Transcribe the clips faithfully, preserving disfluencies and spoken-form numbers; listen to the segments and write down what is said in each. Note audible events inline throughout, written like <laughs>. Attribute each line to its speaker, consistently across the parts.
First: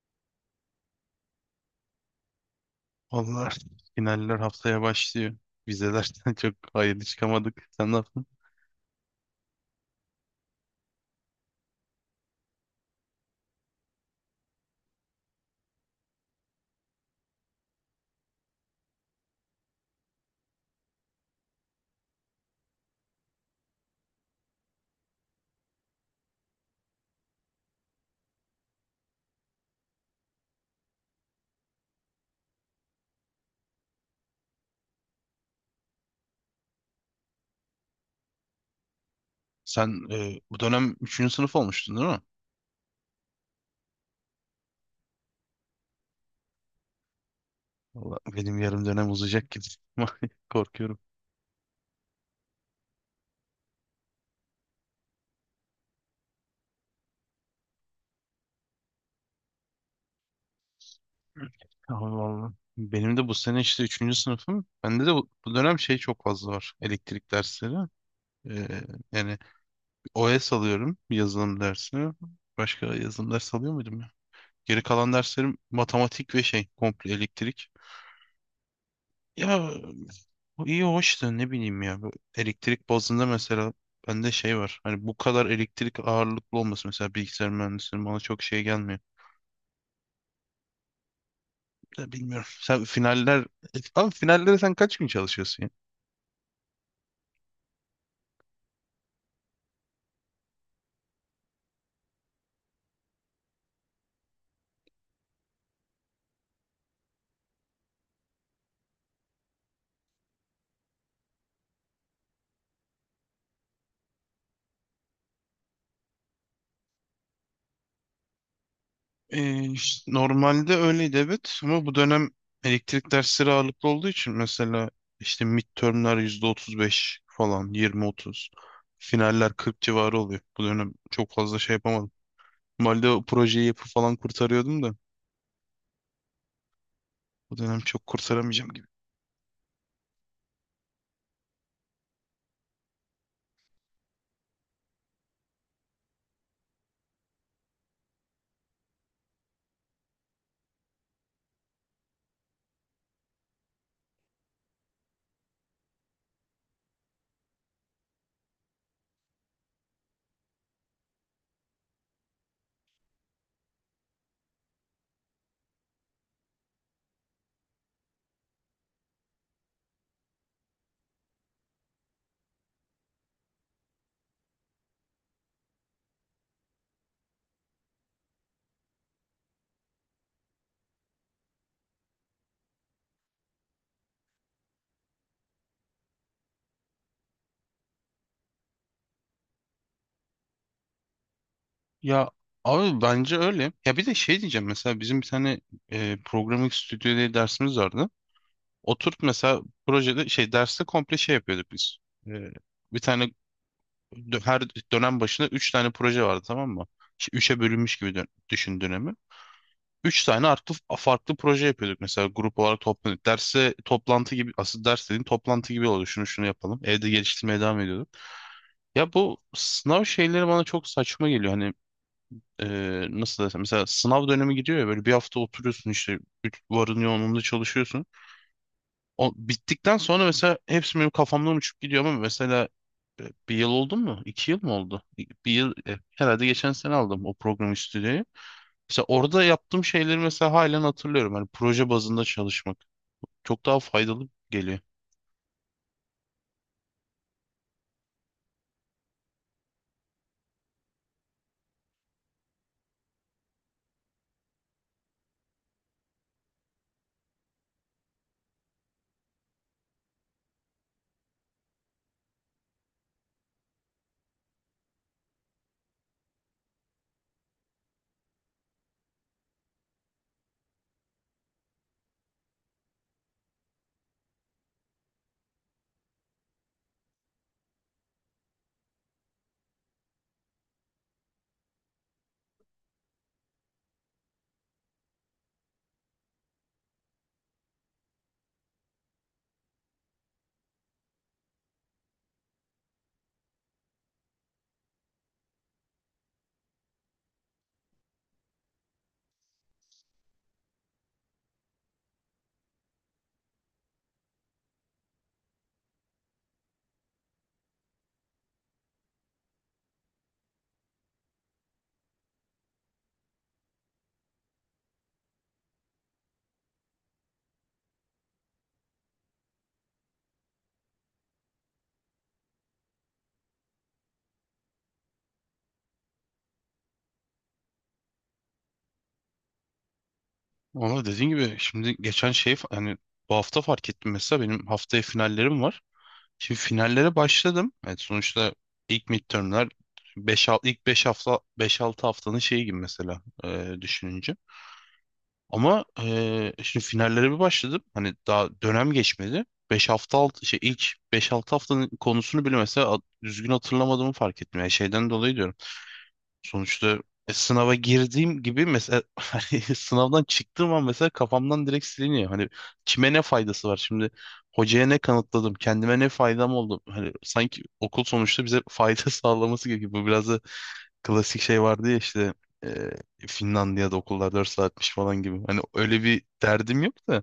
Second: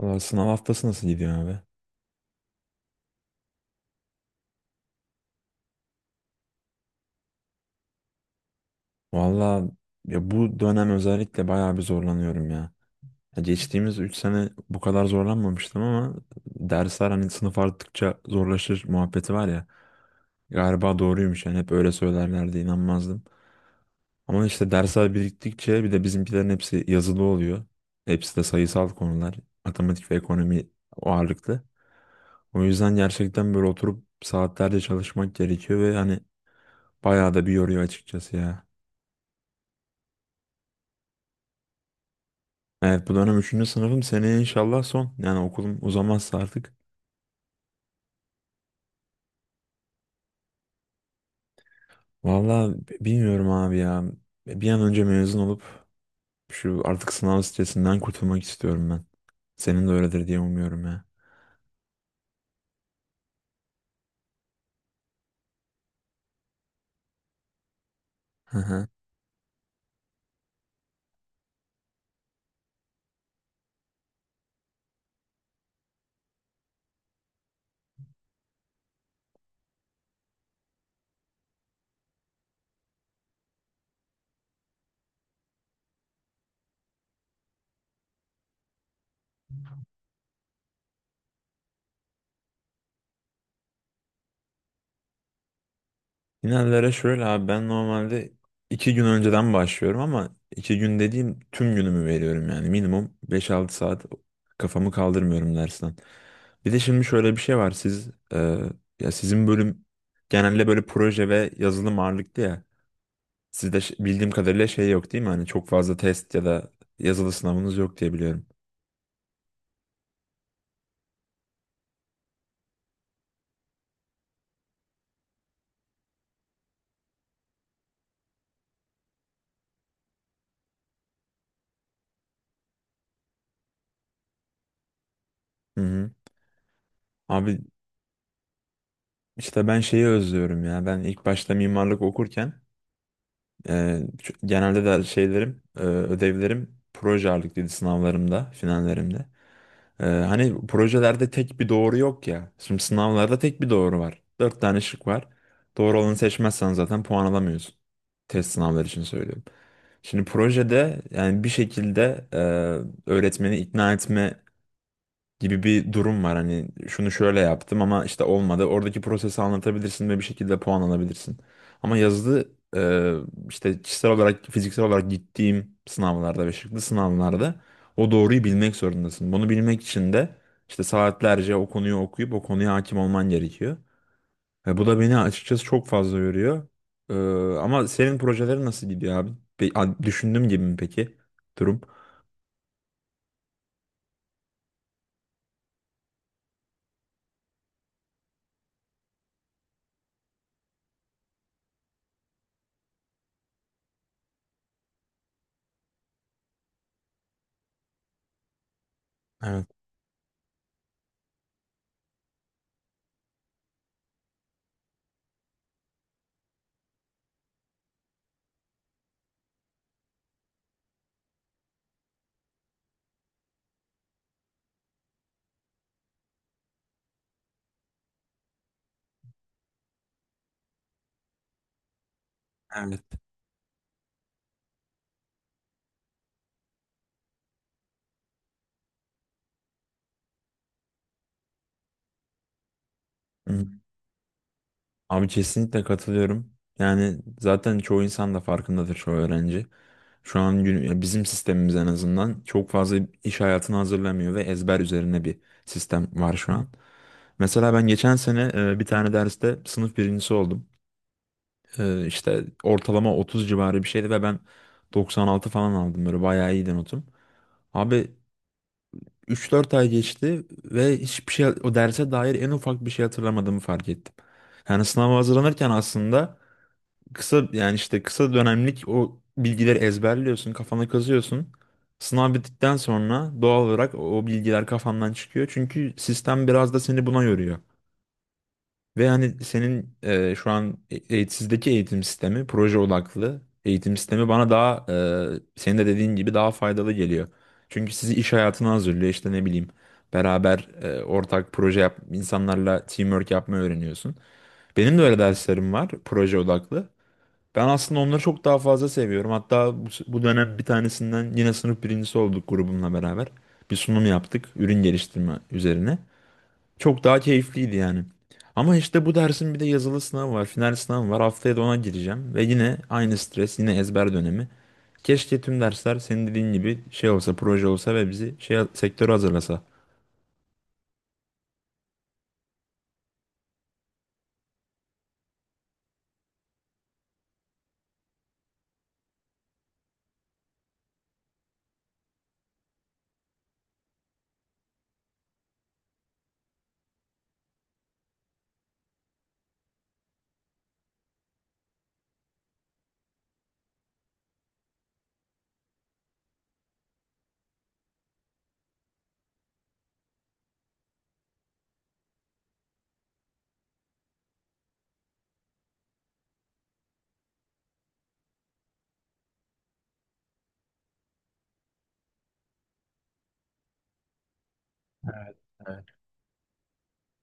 Speaker 1: Valla sınav haftası nasıl gidiyor abi?
Speaker 2: Vallahi finaller haftaya başlıyor. Vizelerden <laughs> çok hayırlı çıkamadık. Sen ne yaptın?
Speaker 1: Valla ya bu dönem özellikle bayağı bir zorlanıyorum ya. Ya geçtiğimiz üç sene bu kadar zorlanmamıştım ama dersler hani sınıf arttıkça zorlaşır muhabbeti var ya. Galiba doğruymuş yani hep öyle söylerlerdi inanmazdım. Ama işte dersler biriktikçe bir de bizimkilerin hepsi yazılı oluyor. Hepsi de sayısal konular. Matematik ve ekonomi ağırlıklı. O yüzden gerçekten böyle oturup saatlerce çalışmak gerekiyor ve hani bayağı da bir yoruyor açıkçası ya.
Speaker 2: Sen e, bu dönem üçüncü sınıf olmuştun değil mi?
Speaker 1: Evet, bu dönem üçüncü sınıfım, seneye inşallah son. Yani okulum uzamazsa artık.
Speaker 2: Vallahi benim yarım dönem uzayacak gibi. <laughs> Korkuyorum.
Speaker 1: Valla bilmiyorum abi ya. Bir an önce mezun olup şu artık sınav stresinden kurtulmak istiyorum ben. Senin de öyledir diye umuyorum ya.
Speaker 2: Ama vallahi. Benim de bu sene işte üçüncü sınıfım. Bende de bu, bu dönem şey çok fazla var. Elektrik dersleri.
Speaker 1: Hı
Speaker 2: E,
Speaker 1: hı.
Speaker 2: yani O S alıyorum yazılım dersi. Başka yazılım dersi alıyor muydum ya? Geri kalan derslerim matematik ve şey komple elektrik. Ya bu iyi hoş da ne bileyim ya. Bu elektrik bazında mesela bende şey var. Hani bu kadar elektrik ağırlıklı olması mesela bilgisayar mühendisliğinin bana çok şey gelmiyor. Ya bilmiyorum. Sen finaller... Abi finallere sen kaç gün çalışıyorsun ya?
Speaker 1: Finallere şöyle abi, ben normalde iki gün önceden başlıyorum ama iki gün dediğim tüm günümü veriyorum yani. Minimum beş altı saat kafamı kaldırmıyorum dersten. Bir de şimdi şöyle bir şey var, siz e, ya sizin bölüm genelde böyle proje ve yazılım ağırlıklı ya. Sizde ş- bildiğim kadarıyla şey yok, değil mi? Hani çok fazla test ya da yazılı sınavınız yok diye biliyorum.
Speaker 2: Ee, işte normalde öyleydi evet ama bu dönem elektrik dersleri ağırlıklı olduğu için mesela işte midtermler yüzde otuz beş falan yirmi otuz, finaller kırk civarı oluyor. Bu dönem çok fazla şey yapamadım. Normalde o projeyi yapıp falan kurtarıyordum da.
Speaker 1: Hı hı. Abi
Speaker 2: Bu dönem çok kurtaramayacağım gibi.
Speaker 1: işte ben şeyi özlüyorum ya. Ben ilk başta mimarlık okurken Ee, ç- genelde de şeylerim, e, ödevlerim proje ağırlıklıydı, sınavlarımda, finallerimde. Ee, hani projelerde tek bir doğru yok ya. Şimdi sınavlarda tek bir doğru var. Dört tane şık var. Doğru olanı seçmezsen zaten puan alamıyorsun. Test sınavları için söylüyorum. Şimdi projede yani bir şekilde e, öğretmeni ikna etme gibi bir durum var. Hani şunu şöyle yaptım ama işte olmadı. Oradaki prosesi anlatabilirsin ve bir şekilde puan alabilirsin. Ama yazılı e, işte kişisel olarak, fiziksel olarak gittiğim sınavlarda ve şıklı sınavlarda o doğruyu bilmek zorundasın. Bunu bilmek için de işte saatlerce o konuyu okuyup o konuya hakim olman gerekiyor. Ve bu da beni açıkçası çok fazla yoruyor. E, ama senin projelerin nasıl gidiyor abi? Pe- a- düşündüğüm gibi mi peki durum?
Speaker 2: Ya abi bence öyle. Ya bir de şey diyeceğim, mesela bizim bir tane e, programming stüdyo diye dersimiz vardı. Oturup mesela projede şey derste komple şey yapıyorduk biz. E, bir tane dö- her dönem başına üç tane proje vardı, tamam mı? İşte üçe bölünmüş gibi dön- düşün dönemi.
Speaker 1: Evet.
Speaker 2: üç tane artı farklı proje yapıyorduk, mesela grup olarak toplanıyorduk. Derse toplantı gibi, asıl ders dediğin toplantı gibi oluyor. Şunu şunu yapalım. Evde geliştirmeye devam ediyorduk. Ya bu sınav şeyleri bana çok saçma geliyor, hani. e, nasıl desem, mesela sınav dönemi gidiyor ya, böyle bir hafta oturuyorsun işte güç- varın yoğunluğunda çalışıyorsun. O bittikten sonra mesela hepsi benim kafamdan uçup gidiyor, ama mesela
Speaker 1: Evet.
Speaker 2: e, bir yıl oldu mu? İki yıl mı oldu? İ- Bir yıl e, herhalde, geçen sene aldım o program stüdyoyu. Mesela orada yaptığım şeyleri mesela halen hatırlıyorum. Hani proje bazında çalışmak çok daha faydalı geliyor.
Speaker 1: Abi kesinlikle katılıyorum. Yani zaten çoğu insan da farkındadır, çoğu öğrenci. Şu an gün- ya bizim sistemimiz en azından çok fazla iş hayatını hazırlamıyor ve ezber üzerine bir sistem var şu an. Mesela ben geçen sene e, bir tane derste sınıf birincisi oldum. E, işte ortalama otuz civarı bir şeydi ve ben doksan altı falan aldım, böyle bayağı iyiydi notum. Abi üç dört ay geçti ve hiçbir şey, o derse dair en ufak bir şey hatırlamadığımı fark ettim. Yani sınava hazırlanırken aslında kısa, yani işte kısa dönemlik o bilgileri ezberliyorsun, kafana kazıyorsun. Sınav bittikten sonra doğal olarak o bilgiler kafandan çıkıyor. Çünkü sistem biraz da seni buna yoruyor. Ve hani senin e, şu an e- e- sizdeki eğitim sistemi, proje odaklı eğitim sistemi bana daha, e, senin de dediğin gibi daha faydalı geliyor. Çünkü sizi iş hayatına hazırlıyor, işte ne bileyim, beraber e, ortak proje yap, insanlarla teamwork yapmayı öğreniyorsun. Benim de öyle derslerim var, proje odaklı. Ben aslında onları çok daha fazla seviyorum. Hatta bu, bu dönem bir tanesinden yine sınıf birincisi olduk grubumla beraber. Bir sunum yaptık ürün geliştirme üzerine. Çok daha keyifliydi yani. Ama işte bu dersin bir de yazılı sınavı var, final sınavı var. Haftaya da ona gireceğim ve yine aynı stres, yine ezber dönemi. Keşke tüm dersler senin dediğin gibi şey olsa, proje olsa ve bizi şey sektöre hazırlasa.
Speaker 2: Ama dediğin gibi, şimdi geçen şey fa- hani bu hafta fark ettim, mesela benim haftaya finallerim var. Şimdi finallere başladım. Evet, sonuçta ilk midtermler beş ilk beş hafta, beş altı haftanın şeyi gibi mesela e, düşününce. Ama e, şimdi finallere bir başladım. Hani daha dönem geçmedi. Beş hafta alt şey ilk beş altı haftanın konusunu bile mesela a- düzgün hatırlamadığımı fark ettim. Yani şeyden dolayı diyorum. Sonuçta e, sınava girdiğim gibi mesela, <laughs> hani sınavdan çıktığım an mesela kafamdan direkt siliniyor. Hani kime ne faydası var şimdi? Hocaya ne kanıtladım? Kendime ne faydam oldu? Hani sanki okul sonuçta bize fayda <laughs> sağlaması gerekiyor. Bu biraz da, klasik şey vardı ya işte, e, Finlandiya'da okullar dört saatmiş falan gibi. Hani öyle bir derdim yok da.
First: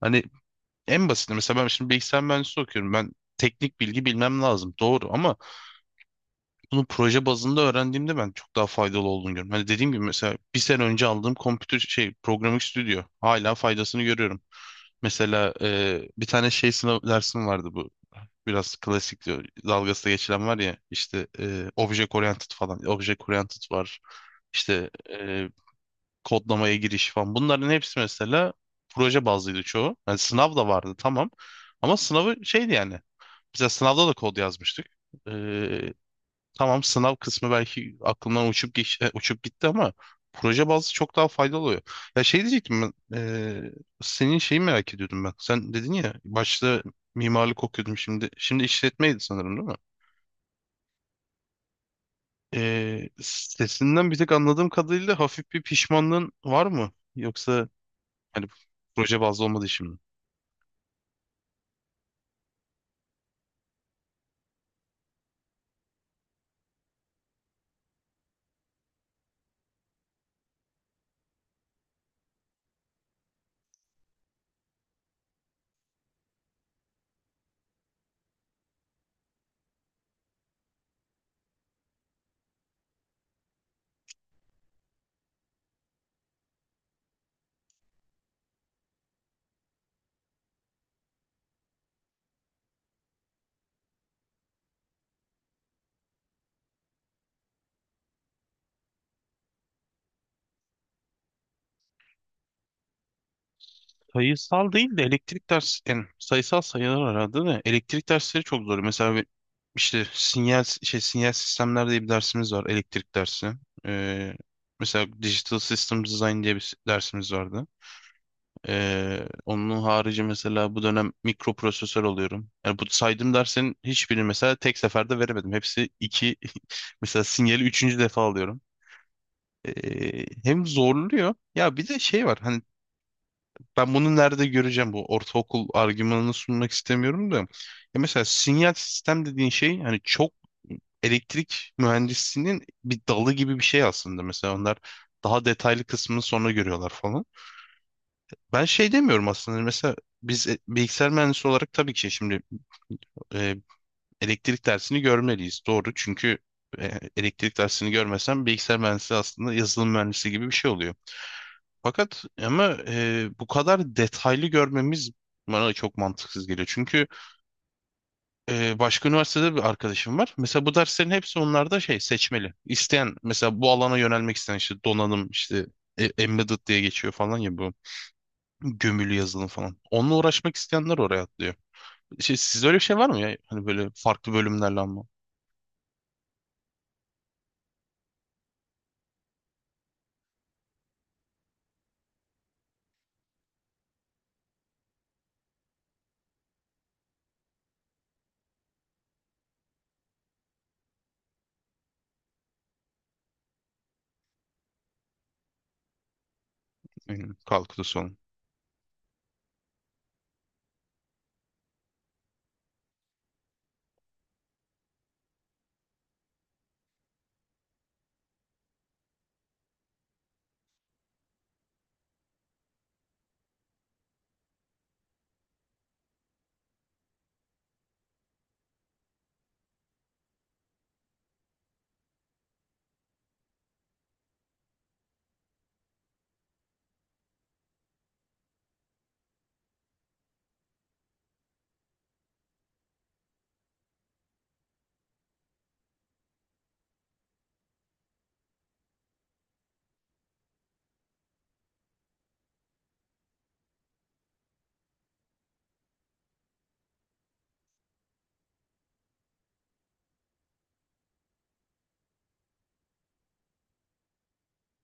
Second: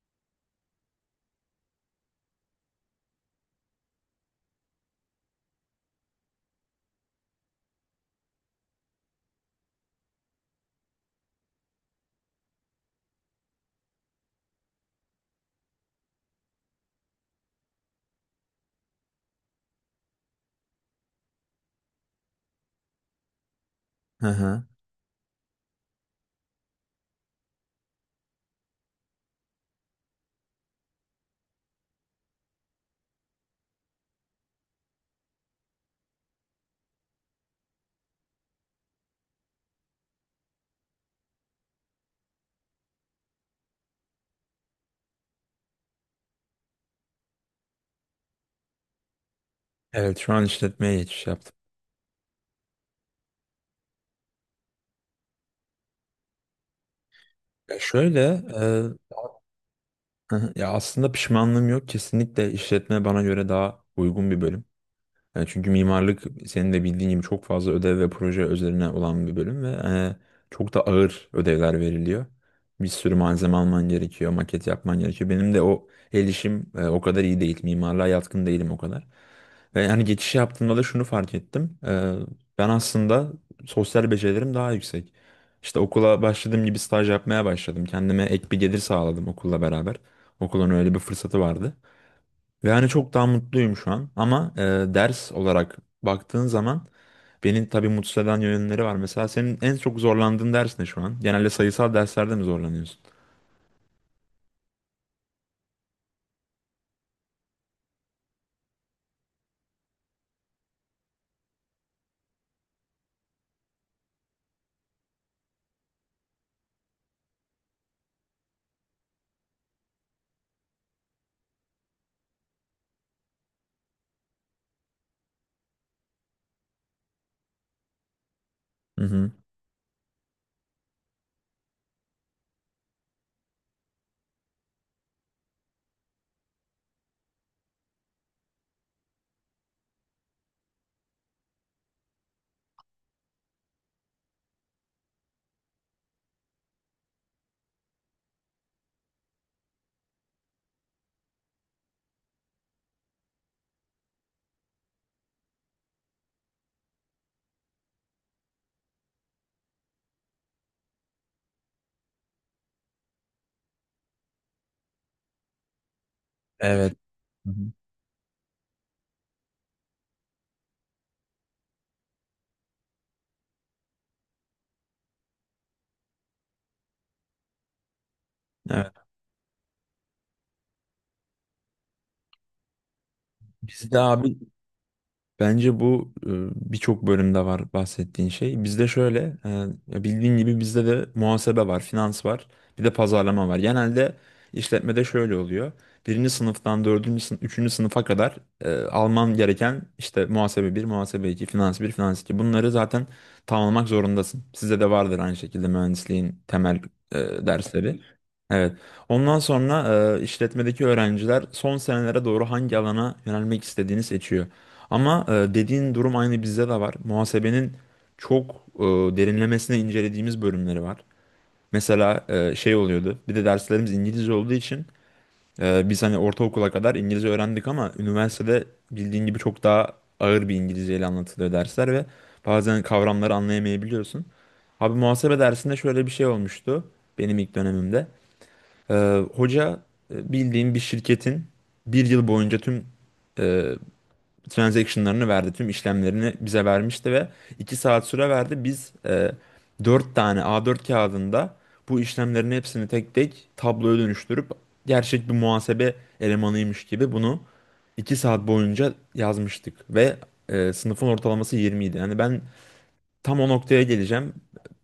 Speaker 2: Hani en basit, mesela ben şimdi bilgisayar mühendisliği okuyorum. Ben teknik bilgi bilmem lazım. Doğru, ama bunu proje bazında öğrendiğimde ben çok daha faydalı olduğunu görüyorum. Hani dediğim gibi, mesela bir sene önce aldığım kompütür şey Programming Studio hala faydasını görüyorum. Mesela e, bir tane şey sınav dersim vardı bu. Biraz klasik diyor. Dalgası da geçilen var ya işte, e, Object Oriented falan. Object Oriented var.
Speaker 1: Hı hı.
Speaker 2: İşte e, kodlamaya giriş falan. Bunların hepsi mesela proje bazlıydı çoğu. Yani sınav da vardı, tamam. Ama sınavı şeydi yani. Mesela sınavda da kod yazmıştık. Tamam, sınav kısmı belki aklımdan uçup geç, e, uçup gitti, ama proje bazlı çok daha faydalı oluyor. Ya şey diyecektim ben, e, senin şeyi merak ediyordum ben. Sen dedin ya, başta mimarlık okuyordum, şimdi şimdi işletmeydi sanırım, değil mi?
Speaker 1: Evet, şu an işletmeye geçiş yaptım.
Speaker 2: E, sesinden bir tek anladığım kadarıyla, hafif bir pişmanlığın var mı? Yoksa
Speaker 1: Ya şöyle,
Speaker 2: hani proje bazlı olmadığı için.
Speaker 1: hı hı. Ya aslında pişmanlığım yok. Kesinlikle işletme bana göre daha uygun bir bölüm. E, çünkü mimarlık senin de bildiğin gibi çok fazla ödev ve proje üzerine olan bir bölüm ve e, çok da ağır ödevler veriliyor. Bir sürü malzeme alman gerekiyor, maket yapman gerekiyor. Benim de o el işim e, o kadar iyi değil. Mimarlığa yatkın değilim o kadar. Ve yani geçiş yaptığımda da şunu fark ettim. E, ben aslında sosyal becerilerim daha yüksek. İşte okula başladığım gibi staj yapmaya başladım. Kendime ek bir gelir sağladım okulla beraber. Okulun öyle bir fırsatı vardı. Ve hani çok daha mutluyum şu an. Ama e, ders olarak baktığın zaman beni tabii mutsuz eden yönleri var. Mesela senin en çok zorlandığın ders ne şu an? Genelde sayısal derslerde mi zorlanıyorsun?
Speaker 2: Sayısal değil de elektrik dersleri, yani sayısal sayılar aradı da, elektrik dersleri çok zor. Mesela bir- işte sinyal şey sinyal sistemler diye bir dersimiz var, elektrik dersi. Ee, mesela Digital System Design diye bir dersimiz vardı. Ee, onun harici mesela bu dönem mikroprosesör oluyorum. Yani bu saydığım derslerin hiçbirini mesela tek seferde veremedim. Hepsi iki, <laughs> mesela sinyali üçüncü defa alıyorum.
Speaker 1: Hı hı.
Speaker 2: Ee, hem zorluyor. Ya bir de şey var. Hani ben bunu nerede göreceğim, bu ortaokul argümanını sunmak istemiyorum da. Ya mesela sinyal sistem dediğin şey hani çok elektrik mühendisliğinin bir dalı gibi bir şey aslında. Mesela onlar daha detaylı kısmını sonra görüyorlar falan. Ben şey demiyorum aslında, hani mesela biz e, bilgisayar mühendisi olarak tabii ki şimdi e, elektrik dersini görmeliyiz. Doğru, çünkü e, elektrik dersini görmesem bilgisayar mühendisi aslında yazılım mühendisi gibi bir şey oluyor. Fakat ama e, bu kadar detaylı görmemiz bana da çok mantıksız geliyor.
Speaker 1: Evet.
Speaker 2: Çünkü
Speaker 1: Hı hı.
Speaker 2: e, başka üniversitede bir arkadaşım var. Mesela bu derslerin hepsi onlarda şey seçmeli. İsteyen mesela, bu alana yönelmek isteyen işte donanım, işte e, embedded diye geçiyor falan ya, bu
Speaker 1: Evet.
Speaker 2: gömülü yazılım falan. Onunla uğraşmak isteyenler oraya atlıyor. Şey, sizde öyle bir şey var mı ya? Hani böyle
Speaker 1: Bizde
Speaker 2: farklı
Speaker 1: abi,
Speaker 2: bölümlerle, ama
Speaker 1: bence bu e, birçok bölümde var bahsettiğin şey. Bizde şöyle, e, ya bildiğin gibi bizde de muhasebe var, finans var, bir de pazarlama var. Genelde işletmede şöyle oluyor. Birinci sınıftan dördüncü sınıf, üçüncü sınıfa kadar e, alman gereken işte muhasebe bir, muhasebe iki, finans bir, finans iki. Bunları zaten tamamlamak zorundasın. Size de vardır aynı şekilde mühendisliğin temel e,
Speaker 2: yani
Speaker 1: dersleri.
Speaker 2: kalkıtı olan.
Speaker 1: Evet. Ondan sonra e, işletmedeki öğrenciler son senelere doğru hangi alana yönelmek istediğini seçiyor. Ama e, dediğin durum aynı bizde de var. Muhasebenin çok e, derinlemesine incelediğimiz bölümleri var. Mesela e, şey oluyordu. Bir de derslerimiz İngilizce olduğu için e, biz hani ortaokula kadar İngilizce öğrendik ama üniversitede bildiğin gibi çok daha ağır bir İngilizceyle anlatılıyor dersler ve bazen kavramları anlayamayabiliyorsun. Abi muhasebe dersinde şöyle bir şey olmuştu benim ilk dönemimde. E, hoca e, bildiğin bir şirketin bir yıl boyunca tüm e, transaction'larını verdi. Tüm işlemlerini bize vermişti ve iki saat süre verdi. Biz e, dört tane A dört kağıdında bu işlemlerin hepsini tek tek tabloya dönüştürüp gerçek bir muhasebe elemanıymış gibi bunu iki saat boyunca yazmıştık ve e, sınıfın ortalaması yirmi idi. Yani ben tam o noktaya geleceğim.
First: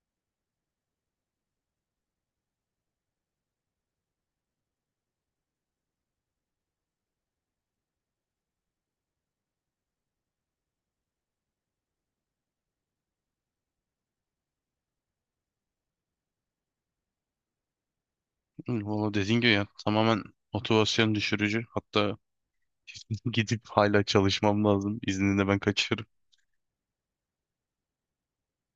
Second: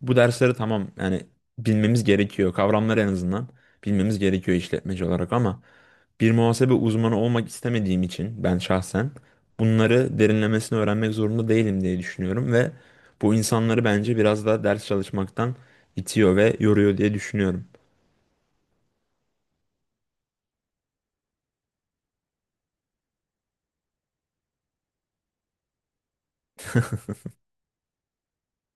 Speaker 1: Bu dersleri tamam, yani bilmemiz gerekiyor. Kavramları en azından bilmemiz gerekiyor işletmeci olarak ama bir muhasebe uzmanı olmak istemediğim için ben şahsen bunları derinlemesine öğrenmek zorunda değilim diye düşünüyorum ve bu insanları bence biraz da ders çalışmaktan itiyor ve yoruyor diye düşünüyorum.
Speaker 2: Hı, valla dediğin gibi ya, tamamen motivasyon düşürücü. Hatta <laughs> gidip hala çalışmam lazım. İzninde ben kaçıyorum.